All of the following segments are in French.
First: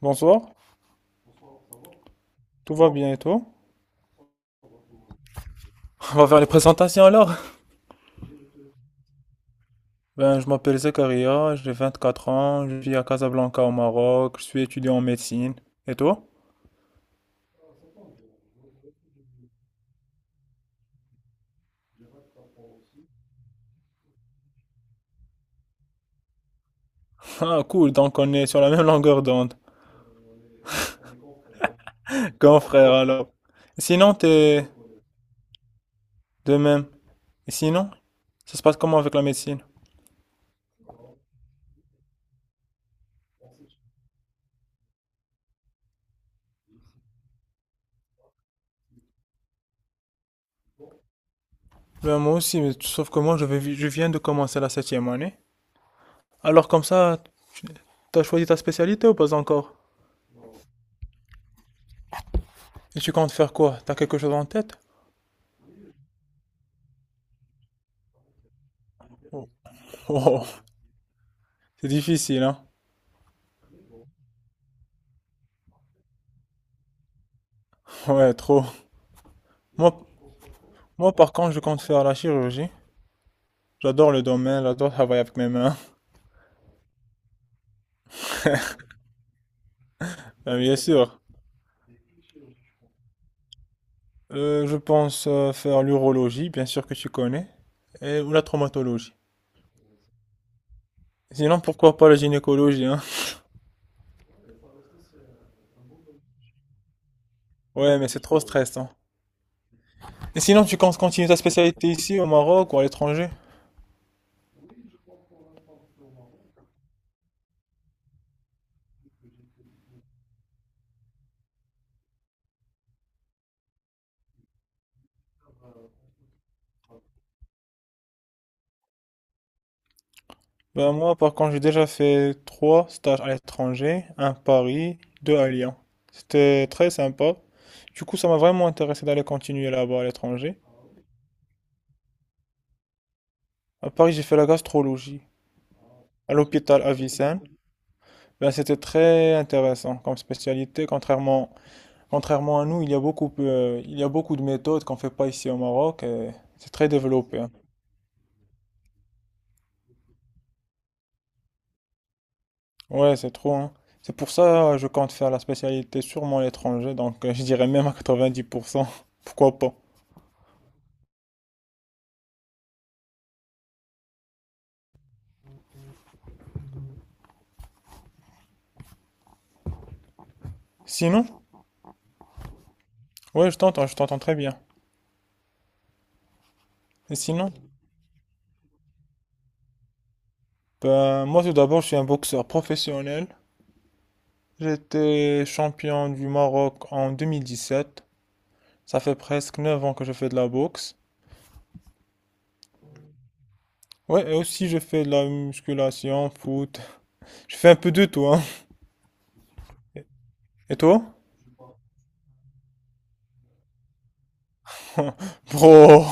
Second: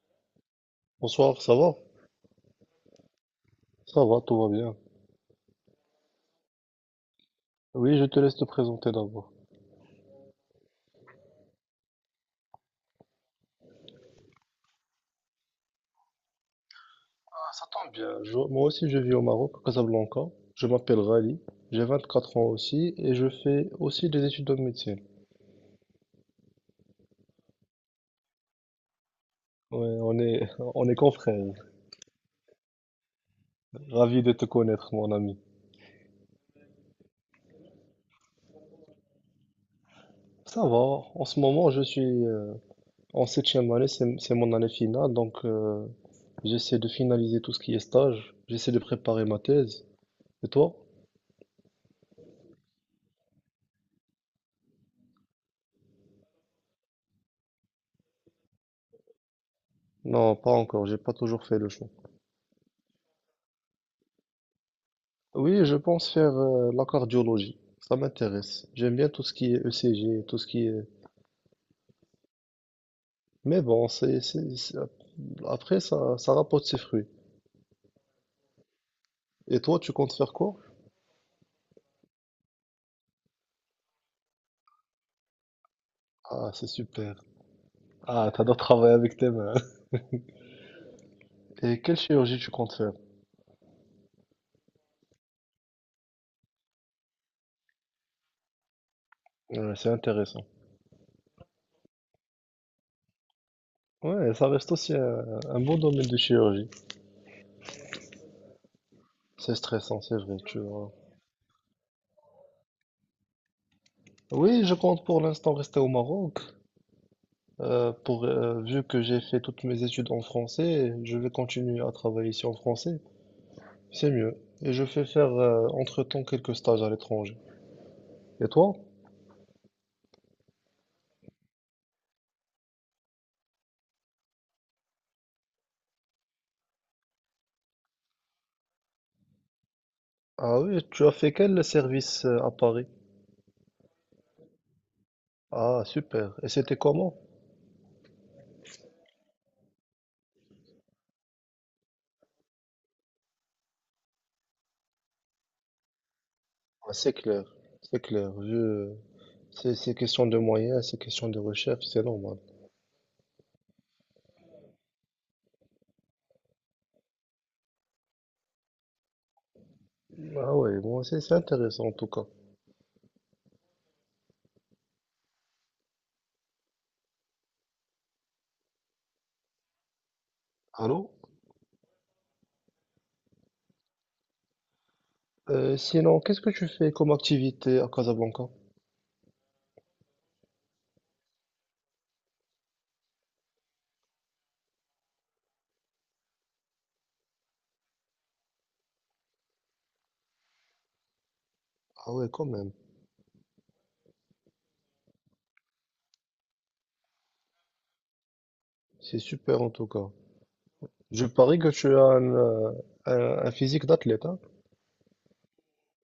Bonsoir, Bonsoir, ça va? tout va bien et toi? Ça va, tout va bien. On va faire les présentations alors. Oui, je te laisse te présenter d'abord. Je m'appelle Zakaria, j'ai 24 ans, je vis à Casablanca au Maroc, je suis étudiant en médecine. Et toi? Ah, ça tombe bien. Moi aussi, je vis au Maroc, à Casablanca. Je m'appelle Rally. J'ai 24 ans aussi et je fais aussi des études de médecine. Ah cool, donc on est sur la même longueur d'onde. Ouais, on est, on est confrères. Grand frère alors. Et sinon, Ravi de te t'es connaître, mon ami. de même. Et sinon, ça se passe comment avec la médecine? Ça va. En ce moment, je suis en septième année. C'est mon année finale, donc j'essaie de finaliser tout ce qui est stage. J'essaie de préparer ma thèse. Et toi? Ben, moi aussi, mais sauf que moi je viens de commencer la 7e année. Alors comme ça, t'as choisi ta spécialité ou pas encore? Non, pas encore. J'ai pas toujours fait le choix. Et tu comptes faire quoi? T'as quelque chose en tête? Oui, je pense faire la cardiologie. Ça m'intéresse. J'aime bien tout ce Oh, qui est ECG, tout ce oh, qui est... c'est difficile, hein? Mais bon, après, ça rapporte ses fruits. Ouais, trop. Et toi, tu Moi, comptes faire quoi? Moi, par contre, je compte faire la chirurgie. J'adore le domaine, j'adore travailler avec mes mains. Ah, c'est super. Ah, t'adores travailler avec tes mains. Bien sûr. Et quelle chirurgie tu comptes faire? Je pense faire l'urologie, bien sûr que tu connais, et, ou la traumatologie. Ouais, c'est intéressant. Sinon, pourquoi pas la gynécologie, hein? Ouais, ça reste aussi un bon domaine de chirurgie. Ouais, mais c'est trop stressant. C'est stressant, c'est vrai, Et tu sinon, tu vois. comptes continuer ta spécialité ici, au Maroc ou à l'étranger? Oui, je compte pour l'instant rester au Maroc. Vu que j'ai fait toutes mes études en français, je vais continuer à travailler ici en français. C'est mieux. Et je fais faire entre-temps quelques stages à l'étranger. Et toi? Ben moi, par contre, j'ai déjà fait trois stages à l'étranger, un à Paris, deux à Lyon. C'était très sympa. Du coup, ça m'a vraiment intéressé d'aller continuer là-bas à Ah l'étranger. oui, tu as fait quel service à Paris? À Paris, j'ai fait la gastrologie Ah, super. à Et c'était l'hôpital comment? Avicenne. Ben, c'était très intéressant comme spécialité. Contrairement à nous, il y a beaucoup de méthodes qu'on ne fait pas ici au Maroc et c'est très Ah, c'est développé, clair, hein. c'est clair. C'est question de moyens, c'est question de recherche, c'est normal. Ouais, c'est trop, hein. C'est pour ça que je compte faire la spécialité sûrement à l'étranger, donc je dirais même à 90%. Pourquoi pas? Ah ouais, bon, c'est intéressant en tout cas. Allô? Sinon, ouais, je t'entends très bien. Sinon, qu'est-ce que tu fais comme Et sinon, activité à Casablanca? ben, moi tout d'abord, je suis un boxeur professionnel. J'étais champion du Maroc en 2017. Ça fait presque 9 ans que je fais de la boxe. Ah ouais, quand même. Ouais, et aussi je fais de la musculation, foot. Je fais un peu de tout, hein. C'est super en tout cas. Et toi? Je parie que tu as un physique d'athlète, hein? Bro,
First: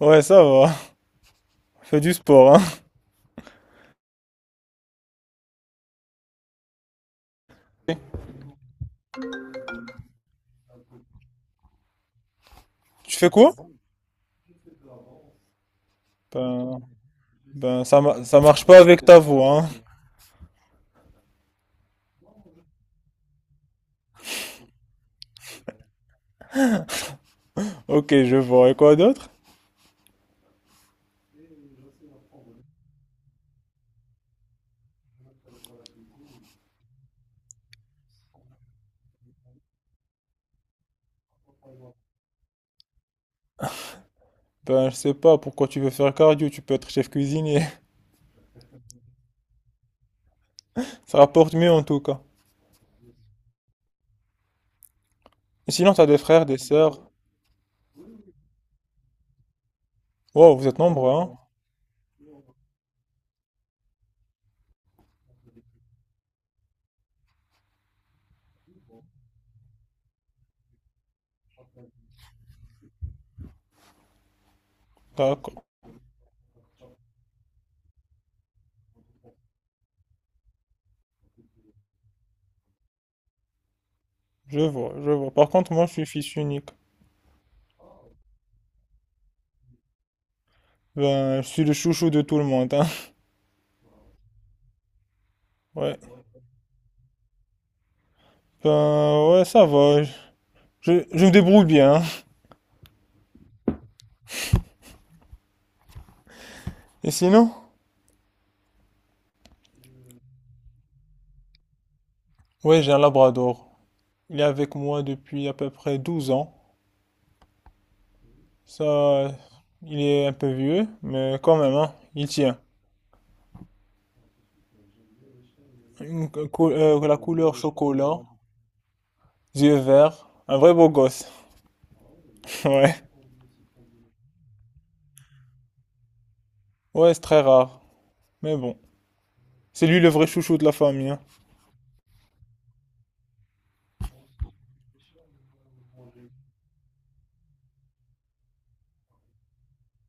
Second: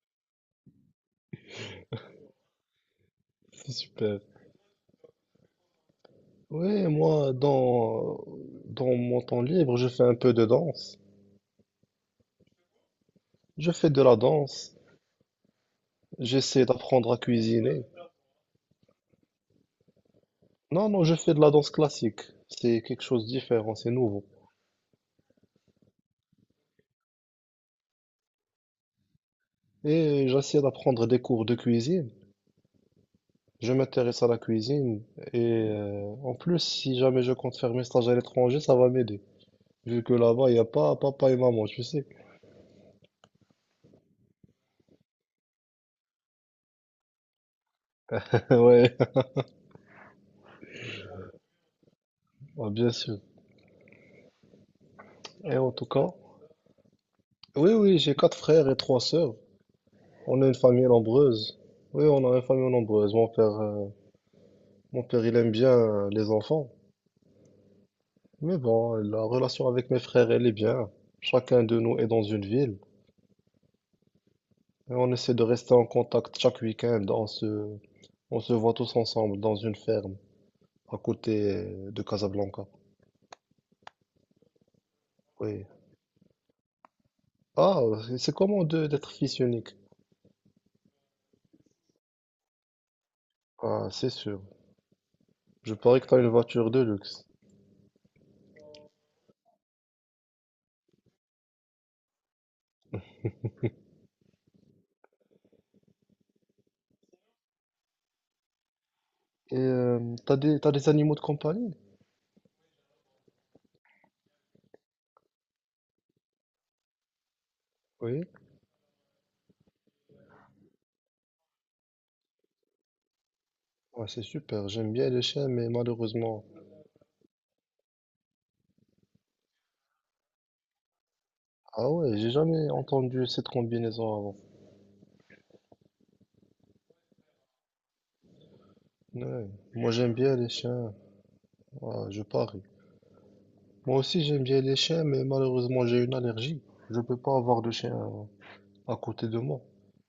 ouais, ça va. Fais du sport, C'est super. Ouais, moi, hein. dans mon temps libre, je fais un peu de danse. Tu fais quoi? Je fais de la danse. J'essaie Ben, d'apprendre à cuisiner. ben ça marche pas avec ta voix, hein. Non, non, je fais de la danse classique. C'est quelque chose de différent, c'est nouveau. Ok, je vois. Et quoi d'autre? Et j'essaie d'apprendre des cours de cuisine. Je m'intéresse à la cuisine. Et en plus, si jamais je compte faire mes stages à l'étranger, ça va m'aider. Vu que là-bas, il n'y a pas papa et maman, tu sais. Ben, je sais pas pourquoi tu veux faire cardio. Tu peux être chef cuisinier. Ouais, Ça rapporte mieux en tout cas. ouais, bien sûr. Et Et en tout sinon, cas, t'as des frères, des sœurs. oui, oui, j'ai quatre frères et trois sœurs. On a une Wow, vous êtes famille nombreux, hein? nombreuse. Oui, on a une famille nombreuse. Mon père, il aime bien les enfants. Mais bon, la relation avec mes frères, elle est bien. Chacun de nous est dans une ville. Et on essaie de D'accord. rester en contact chaque week-end. On se voit tous ensemble dans une ferme à côté de Casablanca. Je vois, je vois. Par Oui. contre, moi, je suis fils unique. Ah, c'est comment d'être fils unique? Ben, je suis le chouchou de tout le monde, hein. Ah, c'est sûr. Je Ouais. parie que t'as une voiture de luxe. Ben, ouais, ça va. Je me débrouille bien, hein. Et sinon? Et t'as des animaux de compagnie? Ouais, j'ai un labrador. Il est avec moi depuis à peu près 12 ans. Oui. Ça, euh, il est un peu vieux, mais quand même, hein, il tient. Ouais, c'est super. J'aime bien les chiens, mais malheureusement. La couleur chocolat, yeux verts, un vrai beau gosse. Ah ouais, j'ai jamais Ouais, entendu cette combinaison avant. ouais, c'est très rare. Mais bon, Ouais. c'est Moi lui le j'aime vrai bien les chouchou de la chiens. famille, hein. Ah, je parie. Moi aussi j'aime bien les chiens, mais malheureusement j'ai une allergie. Je peux pas avoir de chien à côté de moi.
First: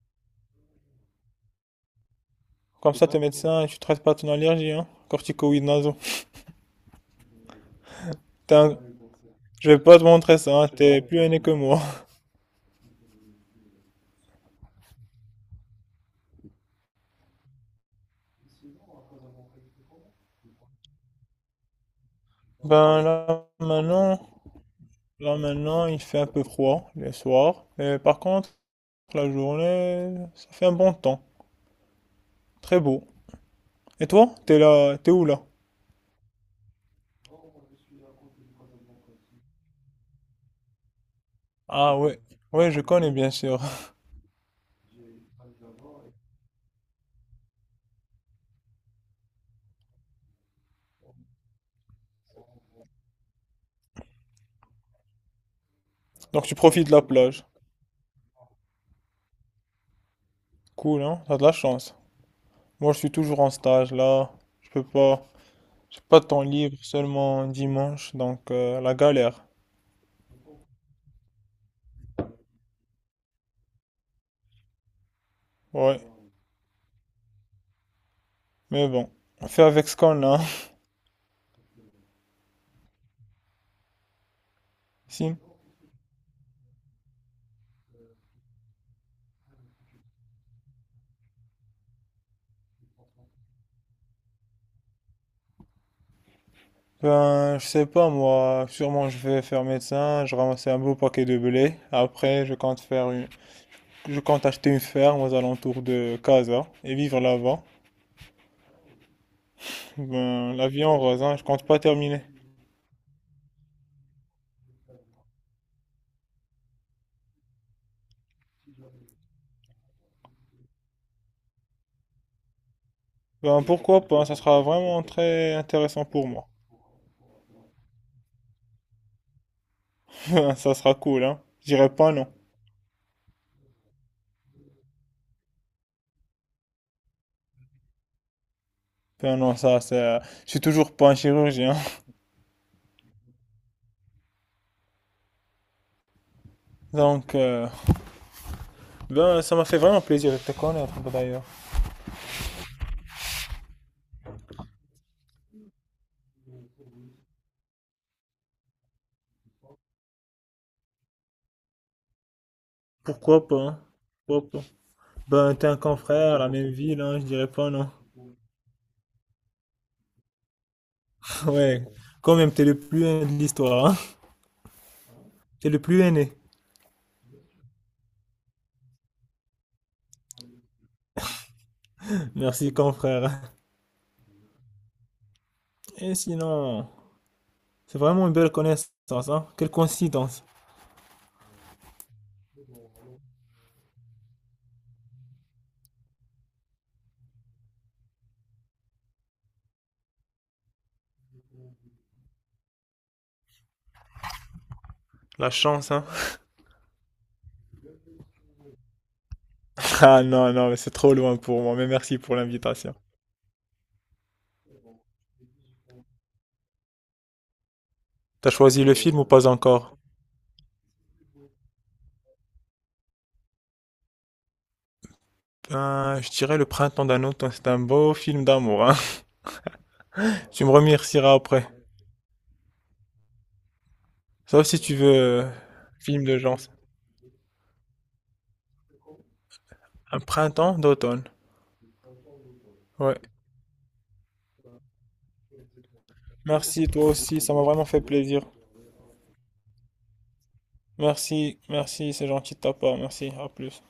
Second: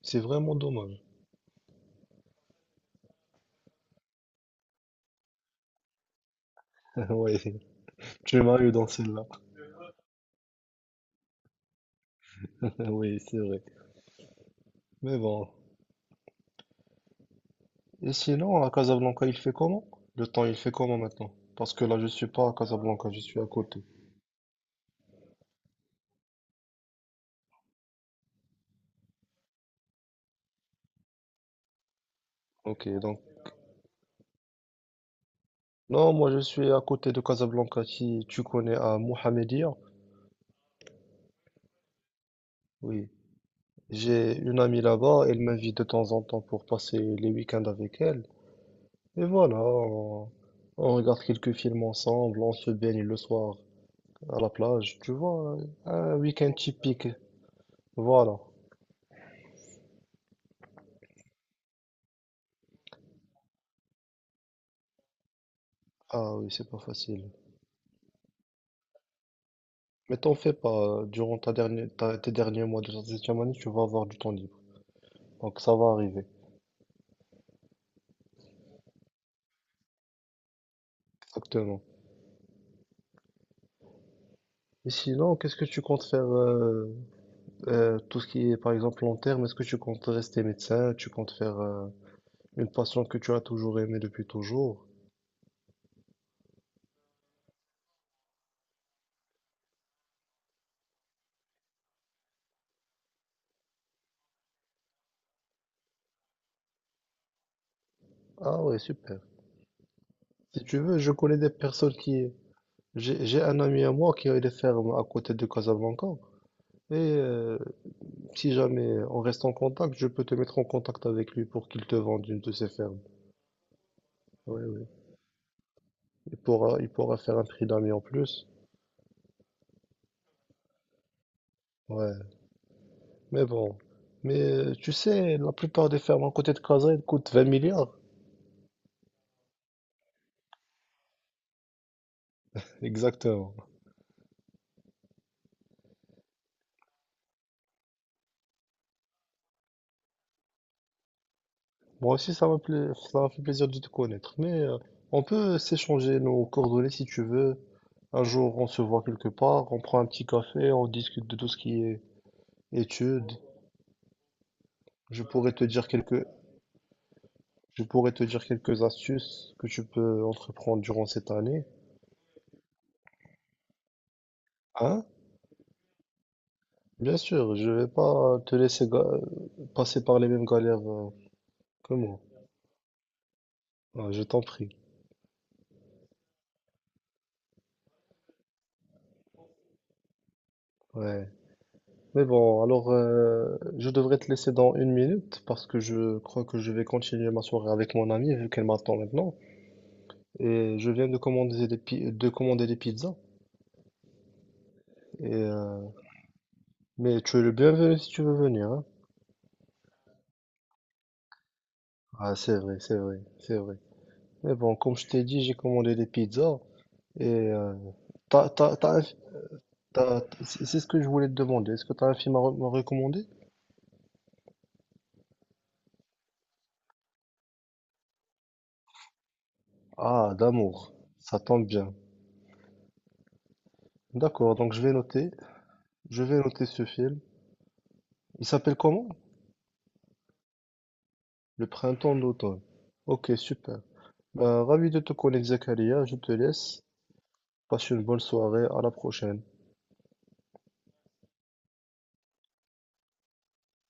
C'est vraiment dommage. Comme ça, t'es médecin, tu traites pas ton allergie, hein? Corticoïdes nasaux. Oui, tu T'es m'as eu un- dans celle-là. Je vais pas te montrer ça, hein, t'es plus aîné que moi. Oui, c'est vrai. Mais bon. Et sinon, à Casablanca, il fait comment? Le temps, il fait comment maintenant? Parce que là, je suis pas à Ben Casablanca, je suis à là, côté. maintenant, Là maintenant, il fait un peu froid les soirs, mais par contre, la journée, ça fait un bon temps, très Ok, beau. donc. Et toi, t'es où là? Non, moi je suis à côté de Casablanca, si tu connais à Mohamedia. Ah ouais, ouais, je Oui. connais bien sûr. J'ai une amie là-bas, elle m'invite de temps en temps pour passer les week-ends avec elle. Et voilà, on regarde quelques films ensemble, on se baigne le soir à la plage. Tu vois, un Donc week-end tu profites de la typique. plage. Voilà. Cool, hein? T'as de la chance. Moi, je suis toujours en stage là, je peux pas, j'ai pas de Ah temps oui, c'est libre, pas facile. seulement dimanche, donc la galère. Mais t'en fais pas, durant tes derniers mois de ta septième année, tu vas avoir du temps libre. Donc ça va Ouais, arriver, mais bon, on fait avec ce qu'on a. exactement. Et sinon, Si. qu'est-ce que tu comptes faire, tout ce qui est par exemple long terme, est-ce que tu comptes rester médecin, tu comptes faire... Une passion que tu as toujours aimée depuis toujours? Ben, je sais pas moi, sûrement je vais faire médecin, je ramassais un beau paquet de blé, après je compte faire une Je compte acheter une ferme aux alentours de Casa et vivre là-bas. Ah ouais, super. Ben, Si la tu vie en veux, je rose, hein, connais je des compte pas personnes terminer. qui... J'ai un ami à moi qui a des fermes à côté de Casablanca. Et si jamais on reste en contact, je peux te mettre en contact avec lui pour qu'il te vende une de ses fermes. Ben, pourquoi pas, ça sera Oui, oui. vraiment très intéressant pour Il moi. pourra, il pourra faire un prix d'ami en plus. Ben, ça sera cool, hein. Je dirais pas non. Ouais, mais bon. Mais tu sais, la plupart des fermes à côté de Casa, elles coûtent 20 milliards. Ben non, ça, c'est... euh, Je suis toujours pas un chirurgien. Exactement. Donc, ben, ça m'a fait vraiment plaisir de te connaître, ben, d'ailleurs. Moi aussi, ça m'a fait plaisir de te connaître. Mais on peut s'échanger nos coordonnées si tu veux. Un jour, on se voit quelque part, on prend un petit café, on discute de tout ce qui est études. Pourquoi pas, hein. Pourquoi pas. Je pourrais Ben, te t'es un dire quelques, confrère, la même ville, hein, je dirais pas je non. pourrais te dire quelques astuces que tu peux entreprendre durant cette année. Ouais, quand même, t'es le plus aîné de l'histoire, hein. Hein? T'es le plus aîné. Bien sûr, je vais pas te laisser passer par les mêmes galères que moi. Merci, confrère. Ah, je t'en prie. Et sinon... C'est vraiment une belle connaissance, hein. Quelle coïncidence. Ouais. Mais bon, alors je devrais te laisser dans une minute parce que je crois que je vais continuer ma soirée avec mon amie vu qu'elle m'attend maintenant. Et je viens de commander de commander des pizzas. Et, La euh, chance, hein. mais tu es le bienvenu si tu veux venir, hein. Ah non, non, mais c'est trop loin pour moi, mais merci Ah, pour c'est vrai, l'invitation. c'est vrai, c'est vrai. Mais bon, comme je t'ai dit, j'ai commandé des pizzas. Et t'as, T'as t'as, choisi le t'as un fi- film ou pas encore? t'as- c'est ce que je voulais te demander. Est-ce que tu as un film à me recommander? Ben, je dirais Le Printemps d'un automne, c'est un beau film d'amour, hein. Ah, Tu me d'amour. remercieras Ça après. tombe bien. D'accord, Sauf donc si je vais tu veux noter. Je film de vais genre. noter ce film. Il s'appelle comment? Un printemps d'automne. Le printemps d'automne. Ouais. Ok, super. Bah, ravi de te connaître, Zakaria. Je te laisse. Merci, toi aussi, ça m'a vraiment Passe fait une bonne plaisir. soirée. À la prochaine. Merci, merci, c'est gentil de ta part, merci, à plus.